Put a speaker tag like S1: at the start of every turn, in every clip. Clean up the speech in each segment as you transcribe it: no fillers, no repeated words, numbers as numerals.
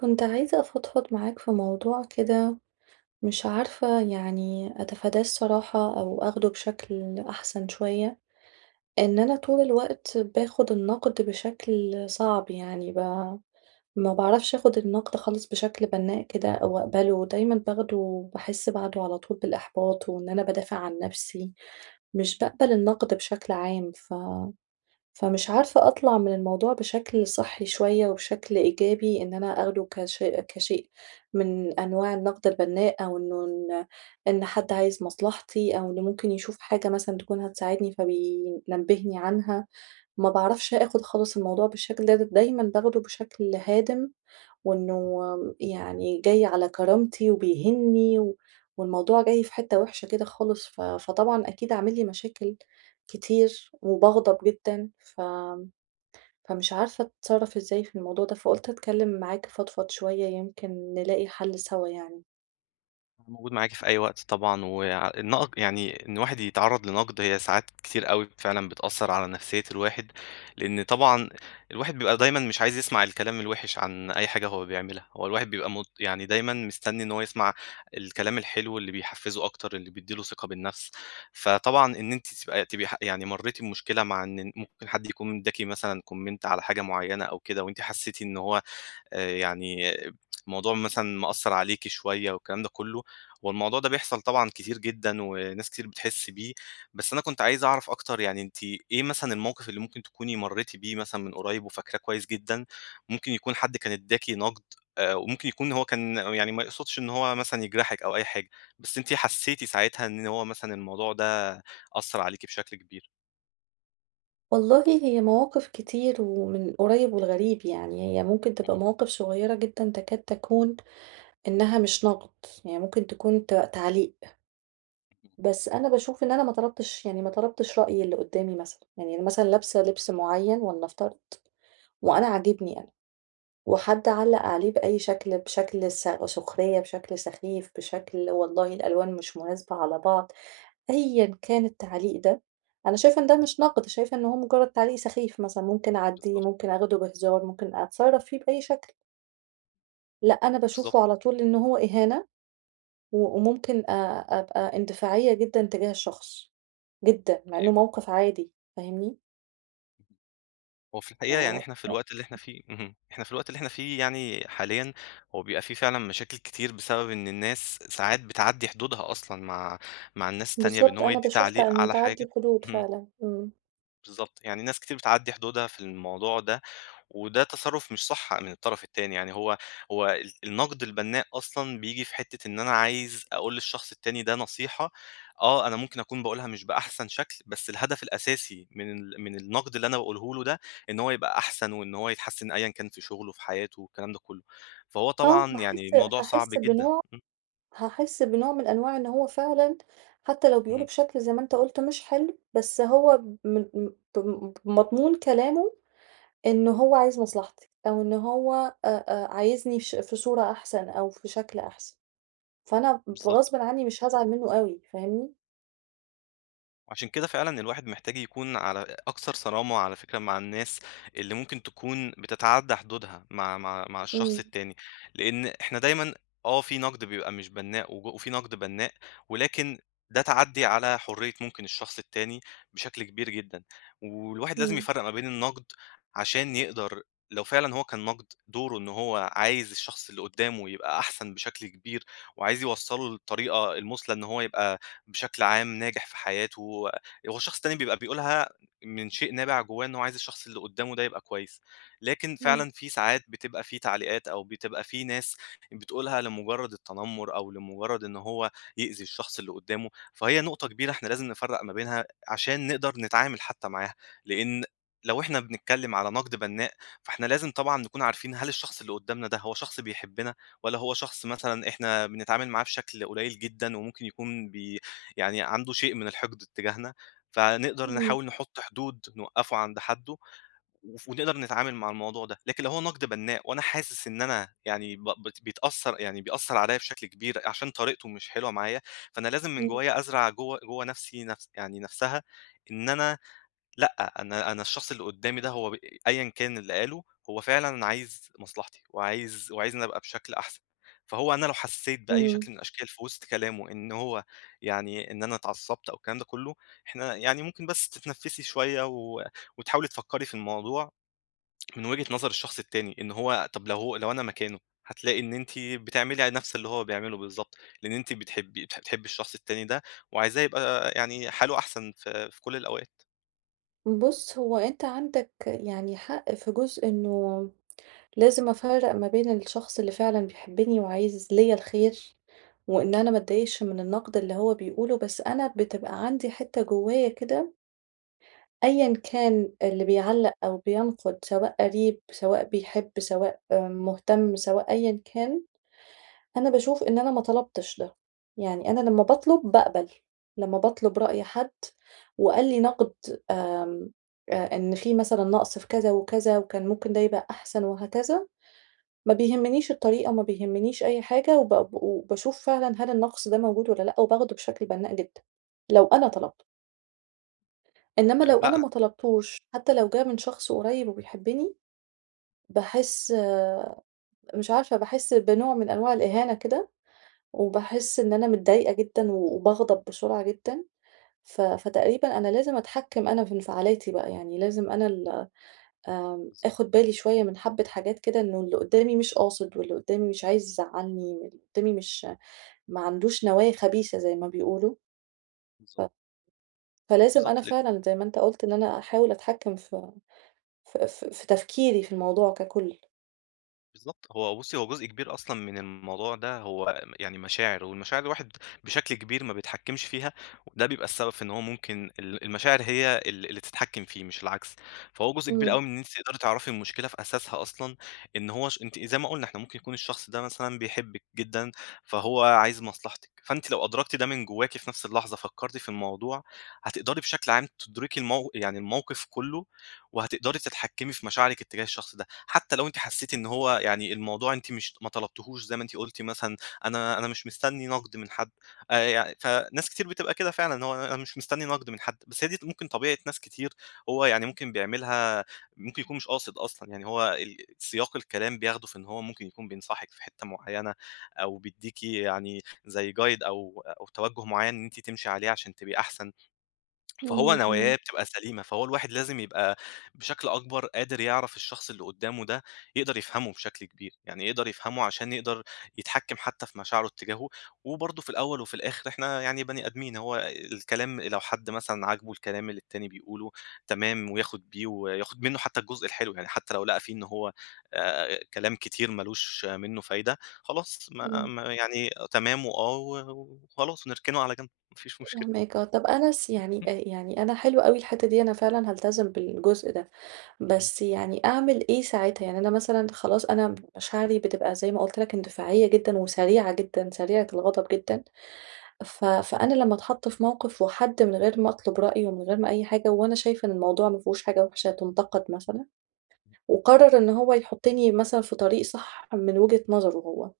S1: كنت عايزة أفضفض معاك في موضوع كده. مش عارفة يعني أتفاداه الصراحة أو أخده بشكل أحسن شوية. إن أنا طول الوقت باخد النقد بشكل صعب، يعني ما بعرفش أخد النقد خالص بشكل بناء كده أو أقبله، دايما باخده بحس بعده على طول بالإحباط وإن أنا بدافع عن نفسي، مش بقبل النقد بشكل عام. فمش عارفة أطلع من الموضوع بشكل صحّي شوية وبشكل إيجابي، إن أنا آخده كشيء من أنواع النقد البنّاء، أو إنه إن إن حد عايز مصلحتي، أو إنه ممكن يشوف حاجة مثلًا تكون هتساعدني فبينبّهني عنها، ما باعرفش آخُد خالص الموضوع بالشكل ده، دايمًا باخده بشكل هادم، وإنه يعني جاي على كرامتي وبيهِنّي، والموضوع جاي في حتّة وِحشة كده خالص، فطبعًا أكيد عامل لي مشاكل كتير وباغضب جدًا، فمش عارفة أتصرّف إزاي في الموضوع ده، فقُلت أتكلّم معاك أفضفض شوية يمكن نلاقي حَل سَوا يعني.
S2: أنا موجود معاكِ في أي وقت طبعًا، وع النق يعني إن الواحد يتعرّض لنقد، هي ساعات كتير أوي فعلًا بتأثّر على نفسية الواحد، لإن طبعًا الواحد بيبقى دايمًا مش عايز يسمع الكلام الوِحِش عن أي حاجة هو بيعملها، هو الواحد بيبقى يعني دايمًا مستني إن هو يسمع الكلام الحلو اللي بيحفّزه أكتر، اللي بيدّي له ثقة بالنفس. فطبعًا إن أنتِ تبقى تبقي ح يعني مرّيتِ بمشكلة، مع إن ممكن حد يكون ادّاكِ مثلًا comment على حاجة معيّنة أو كده، وأنتِ حسّيتِ إن هو يعني الموضوع مثلًا مأثّر عليكِ شوية والكلام ده كُلّه. هو الموضوع ده بيحصل طبعًا كتير جدًا وناس كتير بتحس بيه، بس أنا كنت عايز أعرف أكتر، يعني أنتِ إيه مثلًا الموقِف اللي ممكن تكوني مرّيتِ بيه مثلًا من قريب وفاكراه كويس جدًا؟ ممكن يكون حد كان ادّاكِ نقد، وممكن يكون هو كان يعني ما يقصدش إن هو مثلًا يجرحِك أو أي حاجة، بس أنتِ حسّيتِ ساعتها إن هو مثلًا الموضوع ده أثّر عليكِ بشكل كبير؟
S1: والله هي مواقف كتير ومن القريّب والغريب، يعني هي ممكن تبقى
S2: إمم.
S1: مواقف صغيّرة جدًا تكاد تكون إنّها مش نَقْد، يعني ممكن تكون تعليق.
S2: إمم.
S1: بس أنا باشوف إن أنا ما طلبتش، يعني ما طلبتش رأي اللي قدّامي مثلًا، يعني أنا مثلًا لابسة لبس معيّن ولنفترض وأنا
S2: إمم.
S1: عاجبني أنا، وحد علّق عليه بأي شكل، بشكل سخرية، بشكل سخيف، بشكل والله الألوان مش مناسبة على بعض، أيًا كان التعليق ده، أنا شايفة إن ده
S2: إمم.
S1: مش نقد، شايفة إن هو مجرد تعليق سخيف مثلًا ممكن أعدّيه،
S2: بالضبط.
S1: ممكن آخده بهزار، ممكن أتصرّف فيه بأي شكل، لأ أنا
S2: بالضبط.
S1: باشوفه على طول إن هو إهانة، وممكن أبقى اندفاعية جدًا تجاه الشخص، جدًا، مع إنه
S2: أيوه.
S1: موقف عادي، فاهمني؟
S2: هو في
S1: ف
S2: الحقيقة يعني إحنا في الوقت اللي إحنا فيه يعني حاليًا، هو بيبقى في فعلًا مشاكل كتير بسبب إن الناس ساعات بتعدّي حدودها أصلًا مع الناس التانية، بإن
S1: بالضبط،
S2: هو
S1: أنا
S2: يدّي
S1: باشوف
S2: تعليق على
S1: تعدّي
S2: حاجة.
S1: الحدود
S2: اهم.
S1: فعلًا، إمم.
S2: بالضبط، يعني ناس كتير بتعدّي حدودها في الموضوع ده، وده تصرُّف مش صح من الطرف التاني. يعني هو النقد البنّاء أصلًا بييجي في حتّة إن أنا عايز أقول للشخص التاني ده نصيحة. آه، أنا ممكن أكون باقولها مش بأحسن شكل، بس الهدف الأساسي من النقد اللي أنا باقوله له ده، إن هو يبقى أحسن وإن هو يتحسّن أيًا كان في شغله، في حياته، الكلام ده كلّه. فهو
S1: آه،
S2: طبعًا يعني
S1: هاحس
S2: الموضوع صعب
S1: هاحس
S2: جدًا.
S1: بنوع
S2: إمم.
S1: هاحس بنوع من أنواع إن هو فعلًا حتى لو بيقوله
S2: اهم.
S1: بشكل زي ما أنت قُلت مش حلو، بس هو م م بم بمضمون كلامه إن هو عايز مصلحتي، أو إن هو أ أ عايزني في صورة أحسن أو في شكل أحسن، فأنا
S2: بالضبط.
S1: غصبٍ عني مش هازعل منّه أوي، فاهمني؟
S2: وعشان كده فعلًا الواحد محتاج يكون على أكثر صرامة على فكرة، مع الناس اللي ممكن تكون بتتعدّى حدودها مع الشخص
S1: إمم.
S2: التاني. لإن إحنا دايمًا آه، في نقد بيبقى مش بنّاء وفي نقد بنّاء، ولكن ده تعدّي على حرية ممكن الشخص التاني بشكل كبير جدًا. والواحد لازم
S1: إمم،
S2: يفرّق ما بين النقد عشان يقدر، لو فعلًا هو كان نقد، دوره إن هو عايز الشخص اللي قدّامه يبقى أحسن بشكل كبير، وعايز يوصّله للطريقة المُثلى إن هو يبقى بشكل عام ناجح في حياته. هو الشخص التاني بيبقى بيقولها من شيء نابع جواه، إن هو عايز الشخص اللي قدامه ده يبقى كويس. لكن
S1: إمم،
S2: فعلًا في ساعات بتبقى في تعليقات، أو بتبقى في ناس بتقولها لمجرد التنمر أو لمجرد إن هو يأذي الشخص اللي قدامه. فهي نقطة كبيرة إحنا لازم نفرّق ما بينها عشان نقدر نتعامل حتى معاها. لإن لو إحنا بنتكلم على نقد بناء، فإحنا لازم طبعًا نكون عارفين، هل الشخص اللي قدامنا ده هو شخص بيحبنا والّا هو شخص مثلًا إحنا بنتعامل معاه بشكل قليل جدًا وممكن يكون يعني عنده شيء من الحقد اتجاهنا، فنقدر
S1: إمم،
S2: نحاول نحط حدود نوقّفه عند حدُّه، ونقدر نتعامل مع الموضوع ده. لكن لو هو نقد بنّاء وأنا حاسس إن أنا يعني ب بت بيتأثّر يعني بيأثّر عليَّ بشكل كبير عشان طريقته مش حلوة معايا، فأنا لازم من
S1: إمم،
S2: جوايا أزرع جوّه جوّه نفسي يعني نفسها، إن أنا لأ، أنا الشخص اللي قدّامي ده هو أيًا كان اللي قاله، هو فعلًا عايز مصلحتي وعايزني أبقى بشكل أحسن. فهو أنا لو حسّيت بأي
S1: إمم.
S2: شكل من الأشكال في وسط كلامه إن هو يعني إن أنا اتعصّبت أو الكلام ده كلّه، إحنا يعني ممكن بس تتنفّسي شوية، و وتحاولي تفكّري في الموضوع من وجهة نظر الشخص التاني، إن هو طَب لو هو لو أنا مكانه، هتلاقي إن أنتِ بتعملي نَفْس اللي هو بيعمله بالضبط، لإن أنتِ بتحبي الشخص التاني ده، وعايزاه يبقى يعني حاله أحسن في كل الأوقات.
S1: بُص، هو أنت عندك يعني حق في جزء إنه لازم أفرّق ما بين الشخص اللي فعلًا بيحبني وعايز ليّا الخير، وإن أنا ما أتضايقش من النقد اللي هو بيقوله، بس أنا بتبقى عندي حتّة جوايا كده أيًا كان اللي بيعلّق أو بينقد، سواء قريب، سواء بيحب، سواء آه، مهتم، سواء أيًا كان. أنا باشوف إن أنا ما طلبتش ده، يعني أنا لمّا باطلب باقبل، لمّا باطلب رأي حد وقال لي نقد، آمم، إن في مثلًا نقص في كذا وكذا وكان ممكن ده يبقى أحسن وهكذا، ما بيهمنيش الطريقة وما بيهمنيش أي حاجة، وباشوف فعلًا هل النقص ده موجود والّا لأ، وباخده بشكل بنّاء جدًا، لو أنا طلبته، إنما لو
S2: فاهم؟ لأ،
S1: أنا
S2: أنا.
S1: ما طلبتوش حتى لو جه من شخص قريب وبيحبني، باحس، مش عارفة، باحس بنوع من أنواع الإهانة كده، وباحس إن أنا متضايقة جدًا، وباغضب بسرعة جدًا، فتقريبًا أنا لازم أتحكّم أنا في انفعالاتي بقى، يعني لازم أنا ال آمم،
S2: بالضبط.
S1: آخُد بالي شوية من حبّة حاجات كده إنه اللي قُدّامي مش قاصد، واللي قُدّامي مش عايز يزعّلني، واللي قُدّامي مش ما عندوش نوايا خبيثة زي ما بيقولوا،
S2: بالضبط.
S1: ف فلازم أنا
S2: بالضبط
S1: فعلًا زي ما أنت قُلت إن أنا أحاول أتحكّم في تفكيري في الموضوع ككُل.
S2: بالضبط، هو بُصّي، هو جزء كبير أصلًا من الموضوع ده هو يعني مشاعر، والمشاعر الواحد بشكل كبير ما بيتحكمش فيها، وده بيبقى السبب في إن هو ممكن ال المشاعر هي اللي تتحكم فيه مش العكس. فهو جزء كبير
S1: إمم،
S2: أوي من إن أنتِ تقدري تعرفي المشكلة في أساسها أصلًا، إن هو ش أنتِ زي ما قُلنا، إحنا ممكن يكون الشخص ده مثلًا بيحبِك جدًا، فهو عايز مصلحتِك، فأنتِ لو أدركتِ ده من جواكِ في نفس اللحظة فكرتِ في الموضوع، هتقدري بشكل عام تدركي يعني الموقف كلّه، وهتقدري تتحكمي في مشاعرِك اتجاه الشخص ده. حتى لو أنتِ حسيتِ إن هو يعني الموضوع أنتِ مش ما طلبتيهوش زي ما أنتِ قُلتِ مثلًا، أنا أنا مش مستني نقد من حد، يع فناس كتير بتبقى كده فعلًا، إن هو أنا مش مستني نقد من حد، بس هي دي ممكن طبيعة ناس كتير، هو يعني ممكن بيعملها، ممكن يكون مش قاصد أصلًا. يعني هو ال سياق الكلام بياخده في إن هو ممكن يكون بينصحِك في حتّة معيّنة، أو بيدّيكِ يعني زي guide أو أو توجُّه معيّن إن أنتِ تمشي عليه عشان تبقي أحسن. فهو
S1: إمم، إمم،
S2: نواياه بتبقى سليمة، فهو الواحد لازم يبقى بشكل أكبر قادر يعرف الشخص اللي قدّامه ده، يقدر يفهمه بشكل كبير، يعني يقدر يفهمه عشان يقدر يتحكّم حتى في مشاعره اتجاهه. وبرضه في الأول وفي الآخر إحنا يعني بني آدمين، هو الكلام لو حد مثلًا عاجبه الكلام اللي التاني بيقوله، تمام، وياخد بيه وياخد منّه حتى الجزء الحلو. يعني حتى لو لقى فيه إن هو كلام كتير ما لوش منّه فايدة، خلاص ما
S1: إمم.
S2: ما يعني تمام وآه و وخلاص، ونركنه على جنب، ما فيش مشكلة.
S1: فاهماك آه، طب أنا يعني يعني أنا حلو أوي الحتّة دي، أنا فعلًا هالتزم بالجزء ده،
S2: إمم.
S1: بس يعني أعمل إيه ساعتها؟ يعني أنا مثلًا خلاص أنا مشاعري بتبقى زي ما قُلت لك اندفاعية جدًا وسريعة جدًا، سريعة الغضب جدًا، فأنا لمّا اتحط في موقف وحد من غير ما أطلب رأيه ومن غير ما أي حاجة، وأنا شايفة إن الموضوع ما فيهوش حاجة وحشة تُنتقد مثلًا، وقرر إن هو يحطني مثلًا في طريق صح من وجهة نظره هو.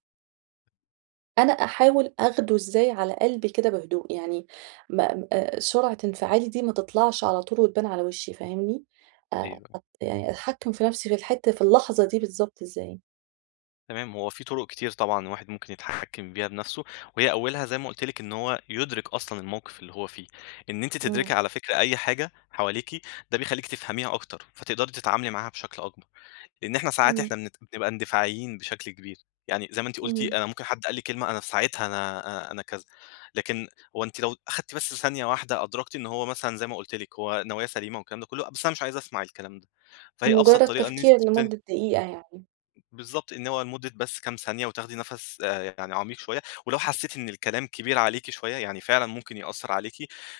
S1: أنا أحاول آخده إزاي على قلبي كده بهدوء، يعني ما م سرعة انفعالي دي ما تطلعش على طول وتبان على وشي، فاهمني؟
S2: أيوه.
S1: أت يعني أتحكّم في نَفْسي في الحتّة في اللحظة دي بالضبط إزاي.
S2: تمام، هو في طرق كتير طبعًا الواحد ممكن يتحكّم بيها بنَفْسه، وهي أولها زي ما قُلت لِك، إن هو يُدرِك أصلًا الموقِف اللي هو فيه. إن أنتِ
S1: إمم،
S2: تدركي على فكرة أي حاجة حواليكِ، ده بيخلّيكِ تفهميها أكتر، فتقدري تتعاملي معاها بشكل أكبر. لإن إحنا ساعات
S1: إمم،
S2: إحنا بنبقى اندفاعيين بشكل كبير. يعني زي ما أنتِ قُلتِ،
S1: إمم.
S2: أنا ممكن حد قال لي كلمة أنا في ساعتها أنا أنا أنا كذا، لكن هو أنتِ لو أخدتِ بس ثانية واحدة أدركتِ إن هو مثلًا زي ما قُلت لِك، هو نوايا سليمة والكلام ده كُلّه، بس أنا مش عايزة أسمع الكلام ده. فهي أبسط
S1: مجرّد
S2: طريقة إن
S1: تفكير
S2: أنتِ
S1: لمدة دقيقة يعني.
S2: بالضبط، إن هو لمدة بس كام ثانية وتاخدي نَفَس يعني عميق شوية، ولو حسّيتِ إن الكلام كبير عليكِ شوية، يعني فعلًا ممكن يأثّر عليكِ،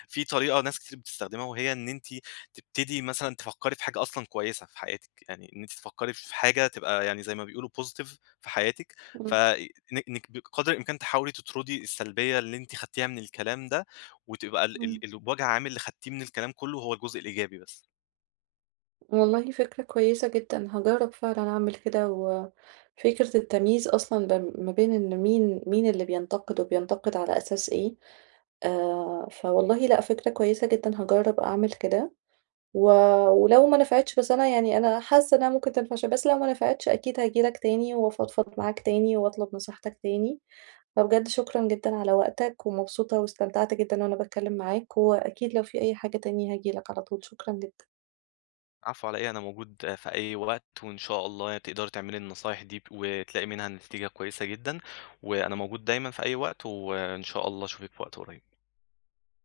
S2: في طريقة ناس كتير بتستخدمها وهي إن أنتِ تبتدي مثلًا تفكّري في حاجة أصلًا كويسة في حياتِك، يعني إن أنتِ تفكّري في حاجة تبقى يعني زي ما بيقولوا positive في حياتِك. ف
S1: إمم،
S2: إن إنِّك بقدر الإمكان تحاولي تطردي السلبية اللي أنتِ خدتيها من الكلام ده، وتبقى ال ال
S1: إمم.
S2: الوجع عامل اللي خدتيه من الكلام كلّه هو الجزء الإيجابي بس.
S1: والله فكرة كويسة جدًا، هاجرّب فعلًا أعمل كده، وفكرة التمييز أصلًا ما بين إن مين اللي بينتقد وبينتقد على أساس إيه، فوالله لأ، فكرة كويسة جدًا هاجرّب أعمل كده. و ولو ما نفعتش، بس أنا يعني أنا حاسة إنها ممكن تنفع شوية، بس لو ما نفعتش أكيد هاجي لك تاني وأفضفض معاك تاني وأطلب نصيحتك تاني، فبجد شكرًا جدًا على وقتك ومبسوطة، واستمتعت جدًا وأنا باتكلم معاك، وأكيد لو في أي حاجة تاني هاجي لك على طول، شكرًا جدًا.
S2: العفو على إيه، أنا موجود في أي وقت، وإن شاء الله تقدري تعملي النصايح دي وتلاقي منها نتيجة كويسة جدًا، وأنا موجود دايمًا في أي وقت، وإن شاء الله أشوفِك في وقت قريب.